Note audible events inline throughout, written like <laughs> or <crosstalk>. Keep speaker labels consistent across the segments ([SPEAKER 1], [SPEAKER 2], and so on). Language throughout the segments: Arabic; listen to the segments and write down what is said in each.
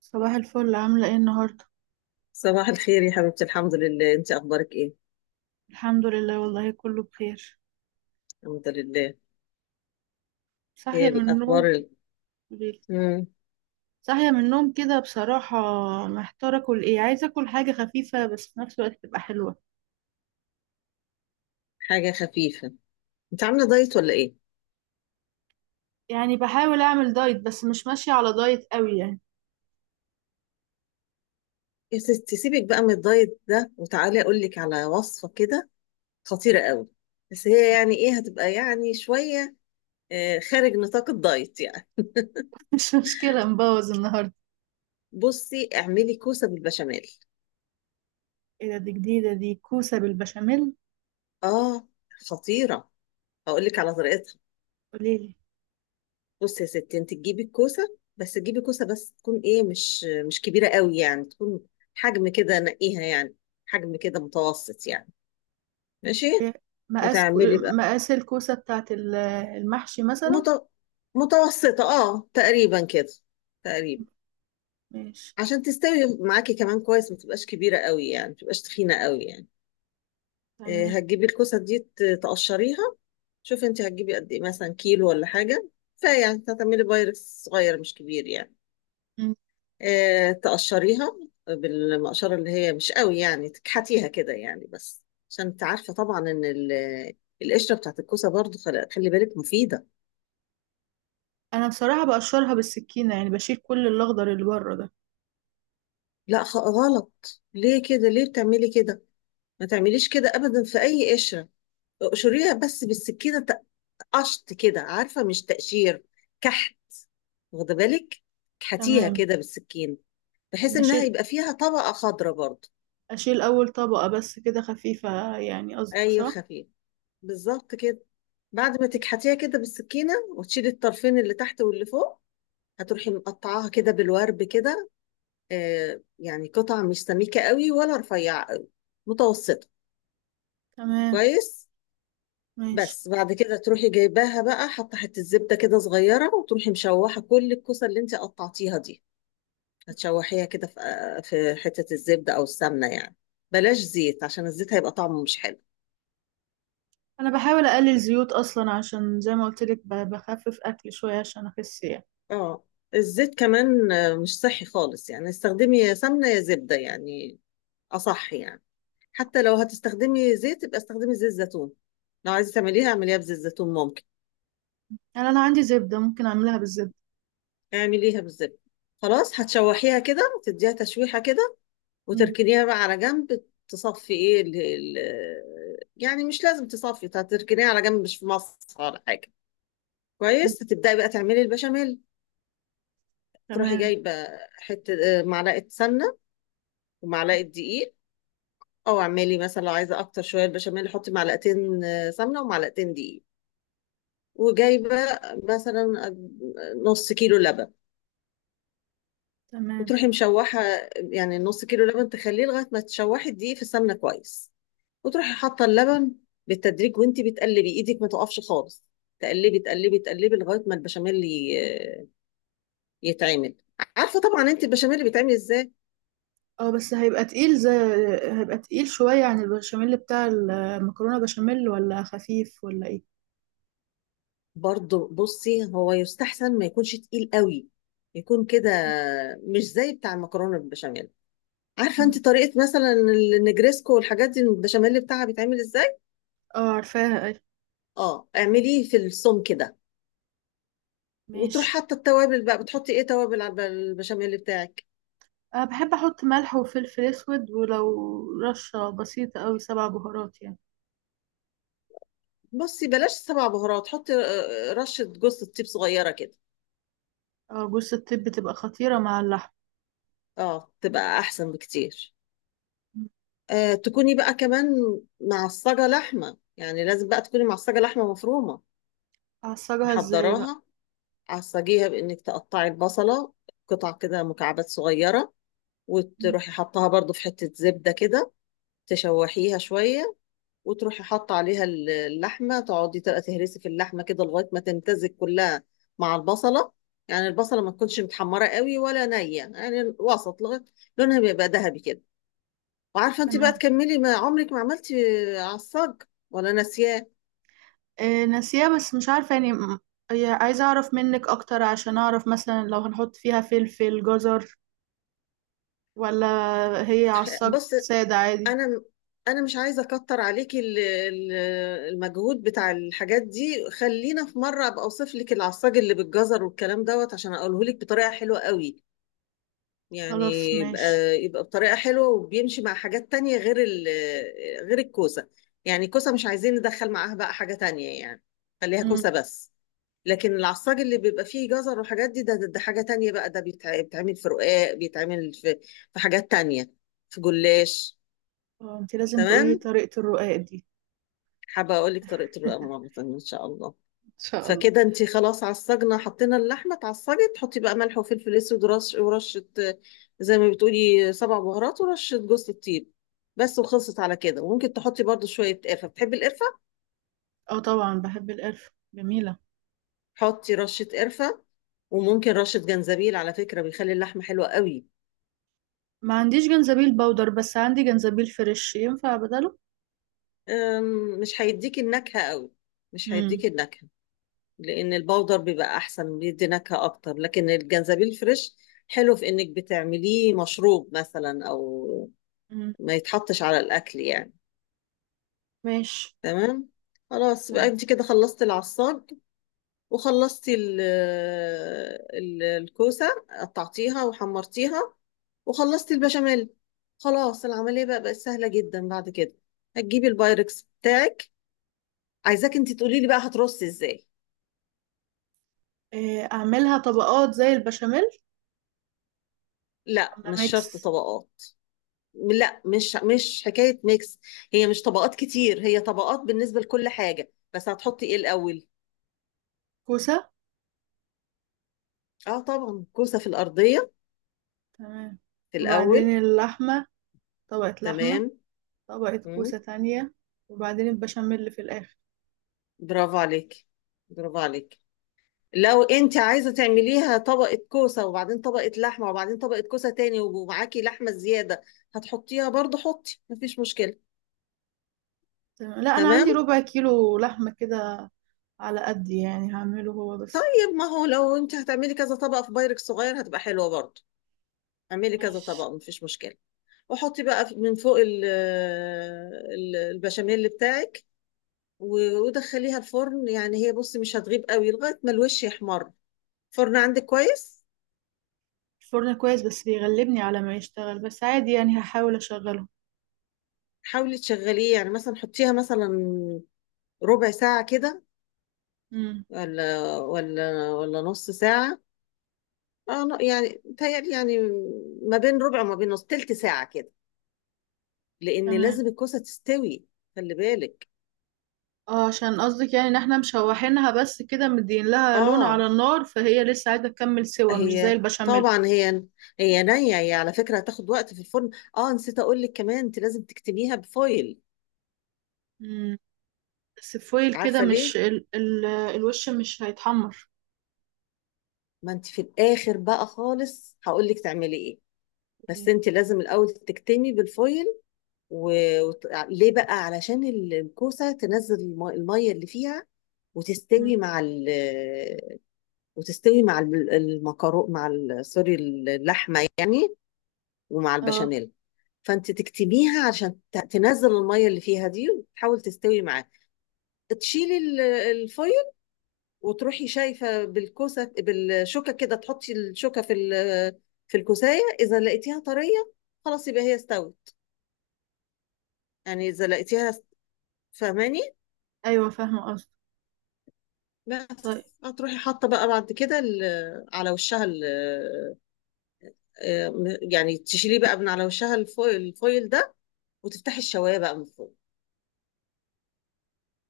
[SPEAKER 1] صباح الفل، عاملة ايه النهاردة؟
[SPEAKER 2] صباح الخير يا حبيبتي، الحمد لله. انت اخبارك ايه؟
[SPEAKER 1] الحمد لله، والله كله بخير.
[SPEAKER 2] الحمد لله.
[SPEAKER 1] صاحية
[SPEAKER 2] ايه
[SPEAKER 1] من النوم.
[SPEAKER 2] الاخبار
[SPEAKER 1] ك-
[SPEAKER 2] مم.
[SPEAKER 1] صاحية من النوم كده بصراحة. محتارة اكل ايه، عايزة اكل حاجة خفيفة بس في نفس الوقت تبقى حلوة.
[SPEAKER 2] حاجه خفيفه. انت عامله دايت ولا ايه؟
[SPEAKER 1] يعني بحاول اعمل دايت بس مش ماشية على دايت قوي يعني.
[SPEAKER 2] يا ستي سيبك بقى من الدايت ده وتعالي اقول لك على وصفه كده. خطيره قوي. بس هي يعني ايه، هتبقى يعني شويه، خارج نطاق الدايت يعني.
[SPEAKER 1] <laughs> مش مشكلة، مبوظ النهاردة.
[SPEAKER 2] بصي اعملي كوسه بالبشاميل.
[SPEAKER 1] ايه ده؟ دي جديدة، دي كوسة بالبشاميل؟
[SPEAKER 2] اه، خطيره. هقول لك على طريقتها.
[SPEAKER 1] قوليلي.
[SPEAKER 2] بصي يا ستي، انت تجيبي الكوسه، بس تجيبي كوسه بس تكون ايه، مش كبيره قوي يعني، تكون حجم كده، نقيها يعني حجم كده متوسط يعني. ماشي.
[SPEAKER 1] إيه، مقاس
[SPEAKER 2] وتعملي بقى.
[SPEAKER 1] مقاس الكوسة بتاعت المحشي مثلا.
[SPEAKER 2] مت... متوسطه اه تقريبا كده، تقريبا.
[SPEAKER 1] ماشي.
[SPEAKER 2] عشان تستوي معاكي كمان كويس، ما تبقاش كبيره قوي يعني، ما تبقاش تخينه قوي يعني. اه،
[SPEAKER 1] تمام.
[SPEAKER 2] هتجيبي الكوسه دي تقشريها. شوفي انت هتجيبي قد ايه، مثلا كيلو ولا حاجه. فيعني هتعملي بايركس صغير مش كبير يعني.
[SPEAKER 1] مم.
[SPEAKER 2] تقشريها بالمقشرة، اللي هي مش قوي يعني، تكحتيها كده يعني بس. عشان انت عارفة طبعا ان القشرة بتاعت الكوسة برضو، خلي بالك، مفيدة.
[SPEAKER 1] انا بصراحة بقشرها بالسكينة، يعني بشيل كل الاخضر اللي بره ده.
[SPEAKER 2] لا، غلط. ليه كده؟ ليه بتعملي كده؟ ما تعمليش كده ابدا في اي قشرة. اقشريها بس بالسكينة، قشط كده، عارفة، مش تقشير، كحت. واخدة بالك؟ كحتيها
[SPEAKER 1] تمام.
[SPEAKER 2] كده بالسكينة، بحيث
[SPEAKER 1] إن
[SPEAKER 2] انها
[SPEAKER 1] أشيل
[SPEAKER 2] يبقى فيها طبقة خضراء برضو.
[SPEAKER 1] أشيل أول طبقة بس كده خفيفة، يعني قصدك
[SPEAKER 2] ايوه،
[SPEAKER 1] صح؟
[SPEAKER 2] خفيف، بالظبط كده. بعد ما تكحتيها كده بالسكينة، وتشيلي الطرفين اللي تحت واللي فوق، هتروحي مقطعاها كده بالورب كده. آه، يعني قطع مش سميكة قوي ولا رفيعة قوي، متوسطة.
[SPEAKER 1] تمام.
[SPEAKER 2] كويس.
[SPEAKER 1] ماشي.
[SPEAKER 2] بس بعد كده تروحي جايباها بقى، حاطة حتة زبدة كده صغيرة، وتروحي مشوحة كل الكوسة اللي انت قطعتيها دي. هتشوحيها كده في في حتة الزبدة أو السمنة يعني. بلاش زيت، عشان الزيت هيبقى طعمه مش حلو.
[SPEAKER 1] أنا بحاول أقلل زيوت أصلا، عشان زي ما قلتلك بخفف أكل شوية عشان أخس يعني.
[SPEAKER 2] اه، الزيت كمان مش صحي خالص يعني. استخدمي يا سمنة يا زبدة يعني، اصح يعني. حتى لو هتستخدمي زيت يبقى استخدمي زيت زيتون. لو عايزه تعمليها اعمليها بزيت زيتون، ممكن.
[SPEAKER 1] يعني أنا عندي زبدة، ممكن أعملها بالزبدة.
[SPEAKER 2] اعمليها بالزبده. خلاص، هتشوحيها كده، تديها تشويحه كده،
[SPEAKER 1] مم.
[SPEAKER 2] وتركنيها بقى على جنب، تصفي ايه ال ال يعني مش لازم تصفي، هتركنيها على جنب، مش في مصر ولا حاجه.
[SPEAKER 1] مم.
[SPEAKER 2] كويس. هتبداي بقى تعملي البشاميل. تروحي
[SPEAKER 1] تمام.
[SPEAKER 2] جايبه حته معلقه سمنه ومعلقه دقيق. او اعملي مثلا، لو عايزه اكتر شويه البشاميل، حطي معلقتين سمنه ومعلقتين دقيق. وجايبه مثلا نص كيلو لبن.
[SPEAKER 1] تمام.
[SPEAKER 2] وتروحي مشوحه. يعني نص كيلو لبن تخليه لغايه ما تشوحي الدقيق في السمنه كويس، وتروحي حاطه اللبن بالتدريج وانت بتقلبي، ايدك ما تقفش خالص. تقلبي تقلبي تقلبي لغايه ما البشاميل يتعمل. عارفه طبعا انت البشاميل بيتعمل ازاي.
[SPEAKER 1] اه، بس هيبقى تقيل شوية عن البشاميل بتاع المكرونة. بشاميل ولا خفيف ولا ايه؟
[SPEAKER 2] برضه بصي، هو يستحسن ما يكونش تقيل قوي، يكون كده مش زي بتاع المكرونه بالبشاميل. عارفه
[SPEAKER 1] مم.
[SPEAKER 2] انت طريقه مثلا النجريسكو والحاجات دي البشاميل بتاعها بيتعمل ازاي.
[SPEAKER 1] اه عارفاها اي.
[SPEAKER 2] اه، اعمليه في الصوم كده. وتروح
[SPEAKER 1] ماشي.
[SPEAKER 2] حاطه التوابل بقى. بتحطي ايه توابل على البشاميل بتاعك؟
[SPEAKER 1] أه، بحب أحط ملح وفلفل أسود، ولو رشة بسيطة أوي سبع بهارات يعني.
[SPEAKER 2] بصي، بلاش سبع بهارات. حطي رشه جوز الطيب صغيره كده.
[SPEAKER 1] أه، جوز الطيب بتبقى خطيرة مع اللحم.
[SPEAKER 2] اه، تبقى احسن بكتير. آه، تكوني بقى كمان معصجه لحمه، يعني لازم بقى تكوني معصجه لحمه مفرومه،
[SPEAKER 1] أعصجها إزاي بقى؟
[SPEAKER 2] محضراها. عصجيها بانك تقطعي البصله قطع كده مكعبات صغيره،
[SPEAKER 1] مم.
[SPEAKER 2] وتروحي حطها برضو في حته زبده كده، تشوحيها شويه، وتروحي حاطه عليها اللحمه، تقعدي تبقى تهرسي في اللحمه كده لغايه ما تمتزج كلها مع البصله. يعني البصله ما تكونش متحمره قوي ولا نيه يعني، وسط، لغايه لونها بيبقى ذهبي كده. وعارفه انت بقى
[SPEAKER 1] تمام.
[SPEAKER 2] تكملي. ما عمرك ما عملتي عصاج ولا ناسياه؟
[SPEAKER 1] أه ناسيها، بس مش عارفة يعني هي عايزة أعرف منك أكتر عشان أعرف مثلا لو هنحط فيها فلفل، جزر، ولا هي
[SPEAKER 2] <laughs>
[SPEAKER 1] عصاج
[SPEAKER 2] بص.
[SPEAKER 1] سادة عادي.
[SPEAKER 2] انا انا مش عايزه اكتر عليكي المجهود بتاع الحاجات دي. خلينا في مره ابقى اوصف لك العصاج اللي بالجزر والكلام دوت، عشان اقوله لك بطريقه حلوه قوي. يعني
[SPEAKER 1] خلاص
[SPEAKER 2] يبقى،
[SPEAKER 1] ماشي.
[SPEAKER 2] بطريقة حلوة، وبيمشي مع حاجات تانية غير الكوسة. يعني الكوسة مش عايزين ندخل معاها بقى حاجة تانية يعني، خليها
[SPEAKER 1] مم.
[SPEAKER 2] كوسة بس. لكن العصاج اللي بيبقى فيه جزر وحاجات دي، ده حاجة تانية بقى. ده بيتعمل في رقاق، بيتعمل في حاجات تانية، في جلاش.
[SPEAKER 1] آه، انتي لازم تقولي
[SPEAKER 2] تمام.
[SPEAKER 1] طريقة الرقاق دي.
[SPEAKER 2] حابة أقول لك طريقة الرقاق
[SPEAKER 1] <laughs>
[SPEAKER 2] مرة تانية إن شاء الله.
[SPEAKER 1] إن شاء الله.
[SPEAKER 2] فكده انت خلاص عالصجنة، حطينا اللحمة اتعصجت، تحطي بقى ملح وفلفل اسود ورش، ورشة زي ما بتقولي سبع بهارات ورشة جوز الطيب بس، وخلصت على كده. وممكن تحطي برضو شوية قرفة، بتحبي القرفة؟
[SPEAKER 1] اه طبعا بحب القرفة، جميلة.
[SPEAKER 2] حطي رشة قرفة. وممكن رشة جنزبيل، على فكرة بيخلي اللحمة حلوة قوي.
[SPEAKER 1] ما عنديش جنزبيل باودر، بس عندي جنزبيل فريش، ينفع بدله؟
[SPEAKER 2] مش هيديكي النكهة قوي، مش
[SPEAKER 1] امم.
[SPEAKER 2] هيديكي النكهة. لأن البودر بيبقى أحسن، بيدي نكهة أكتر، لكن الجنزبيل فريش حلو في إنك بتعمليه مشروب مثلا، أو
[SPEAKER 1] امم.
[SPEAKER 2] ما يتحطش على الأكل يعني.
[SPEAKER 1] ماشي.
[SPEAKER 2] تمام. خلاص بقى
[SPEAKER 1] تمام.
[SPEAKER 2] انت كده خلصتي العصاج، وخلصتي الكوسة، قطعتيها وحمرتيها، وخلصتي البشاميل. خلاص العملية بقى بقت سهلة جدا بعد كده. هتجيبي البايركس بتاعك. عايزاك انت تقولي لي بقى هترصي ازاي.
[SPEAKER 1] إيه، اعملها طبقات زي البشاميل،
[SPEAKER 2] لا،
[SPEAKER 1] ولا
[SPEAKER 2] مش شرط
[SPEAKER 1] ميكس؟
[SPEAKER 2] طبقات. لا، مش حكاية ميكس. هي مش طبقات كتير، هي طبقات بالنسبة لكل حاجة. بس هتحطي ايه الأول؟
[SPEAKER 1] كوسة.
[SPEAKER 2] اه طبعا، كوسة في الأرضية
[SPEAKER 1] تمام.
[SPEAKER 2] في الأول.
[SPEAKER 1] وبعدين اللحمة، طبقة
[SPEAKER 2] تمام.
[SPEAKER 1] لحمة. طبقة
[SPEAKER 2] مم.
[SPEAKER 1] كوسة تانية. وبعدين البشاميل اللي في الآخر.
[SPEAKER 2] برافو عليك، برافو عليك. لو انت عايزه تعمليها طبقه كوسه وبعدين طبقه لحمه وبعدين طبقه كوسه تاني ومعاكي لحمه زياده، هتحطيها برضو، حطي، مفيش مشكله.
[SPEAKER 1] تمام. لا، أنا
[SPEAKER 2] تمام.
[SPEAKER 1] عندي ربع كيلو لحمة كده، على قد يعني هعمله هو بس.
[SPEAKER 2] طيب، ما هو لو انت هتعملي كذا طبقه في بايركس صغير هتبقى حلوه برضو. اعملي كذا
[SPEAKER 1] ماشي.
[SPEAKER 2] طبقه، مفيش مشكله. وحطي بقى من فوق البشاميل بتاعك. ودخليها الفرن. يعني هي، بصي، مش هتغيب قوي لغايه ما الوش يحمر. فرن عندك كويس؟
[SPEAKER 1] الفرن كويس، بس بيغلبني على ما يشتغل، بس عادي يعني، هحاول أشغله.
[SPEAKER 2] حاولي تشغليه، يعني مثلا حطيها مثلا ربع ساعة كده،
[SPEAKER 1] امم.
[SPEAKER 2] ولا نص ساعة. اه لا، يعني متهيألي يعني ما بين ربع وما بين نص تلت ساعة كده، لأن
[SPEAKER 1] تمام.
[SPEAKER 2] لازم الكوسة تستوي. خلي بالك.
[SPEAKER 1] اه، عشان قصدك يعني ان احنا مشوحينها بس كده، مدين لها لون
[SPEAKER 2] اه،
[SPEAKER 1] على النار، فهي لسه عايزه تكمل سوا، مش زي
[SPEAKER 2] هي
[SPEAKER 1] البشاميل.
[SPEAKER 2] طبعا هي نية. هي على فكرة هتاخد وقت في الفرن. اه، نسيت أقول لك كمان، أنت لازم تكتميها بفويل.
[SPEAKER 1] امم. بس فويل كده،
[SPEAKER 2] عارفة
[SPEAKER 1] مش
[SPEAKER 2] ليه؟
[SPEAKER 1] ال الوش مش هيتحمر.
[SPEAKER 2] ما أنت في الآخر بقى خالص هقول لك تعملي إيه، بس أنت لازم الأول تكتمي بالفويل. و... ليه بقى؟ علشان الكوسة تنزل المية اللي فيها،
[SPEAKER 1] امم.
[SPEAKER 2] وتستوي مع ال... وتستوي مع الم- المكرو مع ال... سوري، اللحمة يعني، ومع
[SPEAKER 1] اه،
[SPEAKER 2] البشاميل. فانت تكتميها عشان تنزل المية اللي فيها دي، وتحاول تستوي معاها. تشيلي الفويل، وتروحي شايفة بالكوسة بالشوكة كده، تحطي الشوكة في في الكوساية، إذا لقيتيها طرية خلاص يبقى هي استوت. يعني إذا لقيتيها، فاهماني؟
[SPEAKER 1] ايوه فاهمه قصدي.
[SPEAKER 2] بس
[SPEAKER 1] طيب.
[SPEAKER 2] هتروحي حاطه بقى بعد كده على وشها آه، يعني تشيليه بقى من على وشها الفويل، ده. وتفتحي الشوايه بقى من فوق.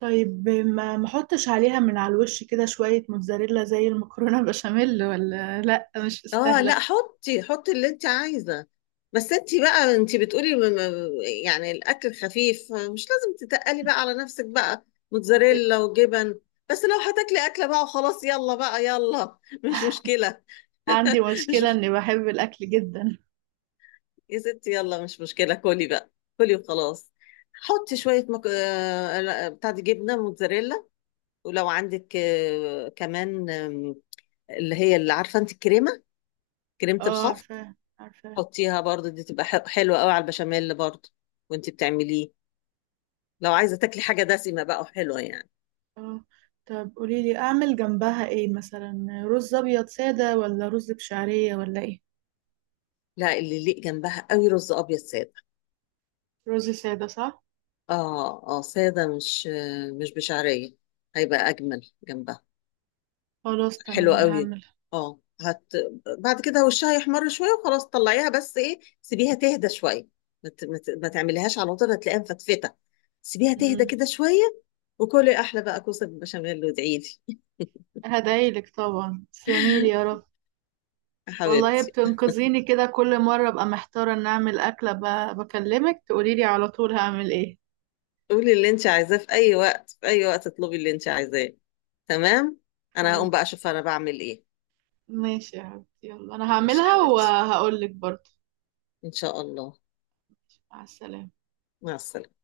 [SPEAKER 1] طيب، ما احطش عليها من على الوش كده شويه موتزاريلا زي المكرونه، <laughs> بشاميل، ولا لا، مش
[SPEAKER 2] اه
[SPEAKER 1] مستاهله؟
[SPEAKER 2] لا، حطي، حطي اللي انت عايزه. بس انت بقى، انت بتقولي يعني الاكل خفيف، مش لازم تتقلي بقى على نفسك بقى
[SPEAKER 1] عندي
[SPEAKER 2] موتزاريلا وجبن. بس لو هتاكلي اكله بقى وخلاص، يلا بقى يلا، <laughs> مش مشكله.
[SPEAKER 1] عندي
[SPEAKER 2] <laughs>
[SPEAKER 1] مشكله
[SPEAKER 2] مش،
[SPEAKER 1] اني بحب الاكل جدا.
[SPEAKER 2] يا ستي يلا مش مشكلة، كلي بقى، كلي وخلاص. حطي شوية مك... آه، لا، بتاع، دي جبنة موتزاريلا. ولو عندك كمان اللي هي اللي عارفة انت الكريمة، كريمة
[SPEAKER 1] اه
[SPEAKER 2] الخفق،
[SPEAKER 1] عارفه عارفه.
[SPEAKER 2] حطيها برضو. دي تبقى حلوة قوي على البشاميل برضو وانت بتعمليه، لو عايزة تاكلي حاجة دسمة بقى وحلوة يعني.
[SPEAKER 1] اه، طب قولي لي اعمل جنبها ايه، مثلا رز ابيض ساده، ولا رز بشعريه، ولا ايه؟
[SPEAKER 2] لا، اللي يليق جنبها قوي رز أبيض سادة.
[SPEAKER 1] رز سادة صح؟
[SPEAKER 2] اه اه، سادة، مش مش بشعرية، هيبقى أجمل جنبها.
[SPEAKER 1] خلاص
[SPEAKER 2] حلو
[SPEAKER 1] تمام
[SPEAKER 2] قوي.
[SPEAKER 1] هعملها.
[SPEAKER 2] اه، بعد كده وشها يحمر شويه وخلاص طلعيها، بس ايه، سيبيها تهدى شويه. ما تعمليهاش على طول، هتلاقيها مفتفته. سيبيها تهدى
[SPEAKER 1] امم.
[SPEAKER 2] كده شويه. وكلي احلى بقى كوسه بالبشاميل، وادعي لي.
[SPEAKER 1] هدعيلك طبعا، تسلميلي يا رب.
[SPEAKER 2] <laughs> يا
[SPEAKER 1] والله
[SPEAKER 2] حبيبتي.
[SPEAKER 1] بتنقذيني كده كل مرة، ابقى محتارة ان اعمل اكلة بكلمك تقوليلي على طول هعمل ايه.
[SPEAKER 2] قولي اللي انت عايزاه في اي وقت، في اي وقت اطلبي اللي انت عايزاه. تمام. انا هقوم بقى
[SPEAKER 1] حبيبتي.
[SPEAKER 2] اشوف انا بعمل ايه.
[SPEAKER 1] ماشي يا حبيبتي، يلا انا
[SPEAKER 2] ماشي يا
[SPEAKER 1] هعملها
[SPEAKER 2] حبيبتي،
[SPEAKER 1] وهقولك برضه.
[SPEAKER 2] ان شاء الله.
[SPEAKER 1] مع السلامة.
[SPEAKER 2] مع السلامه.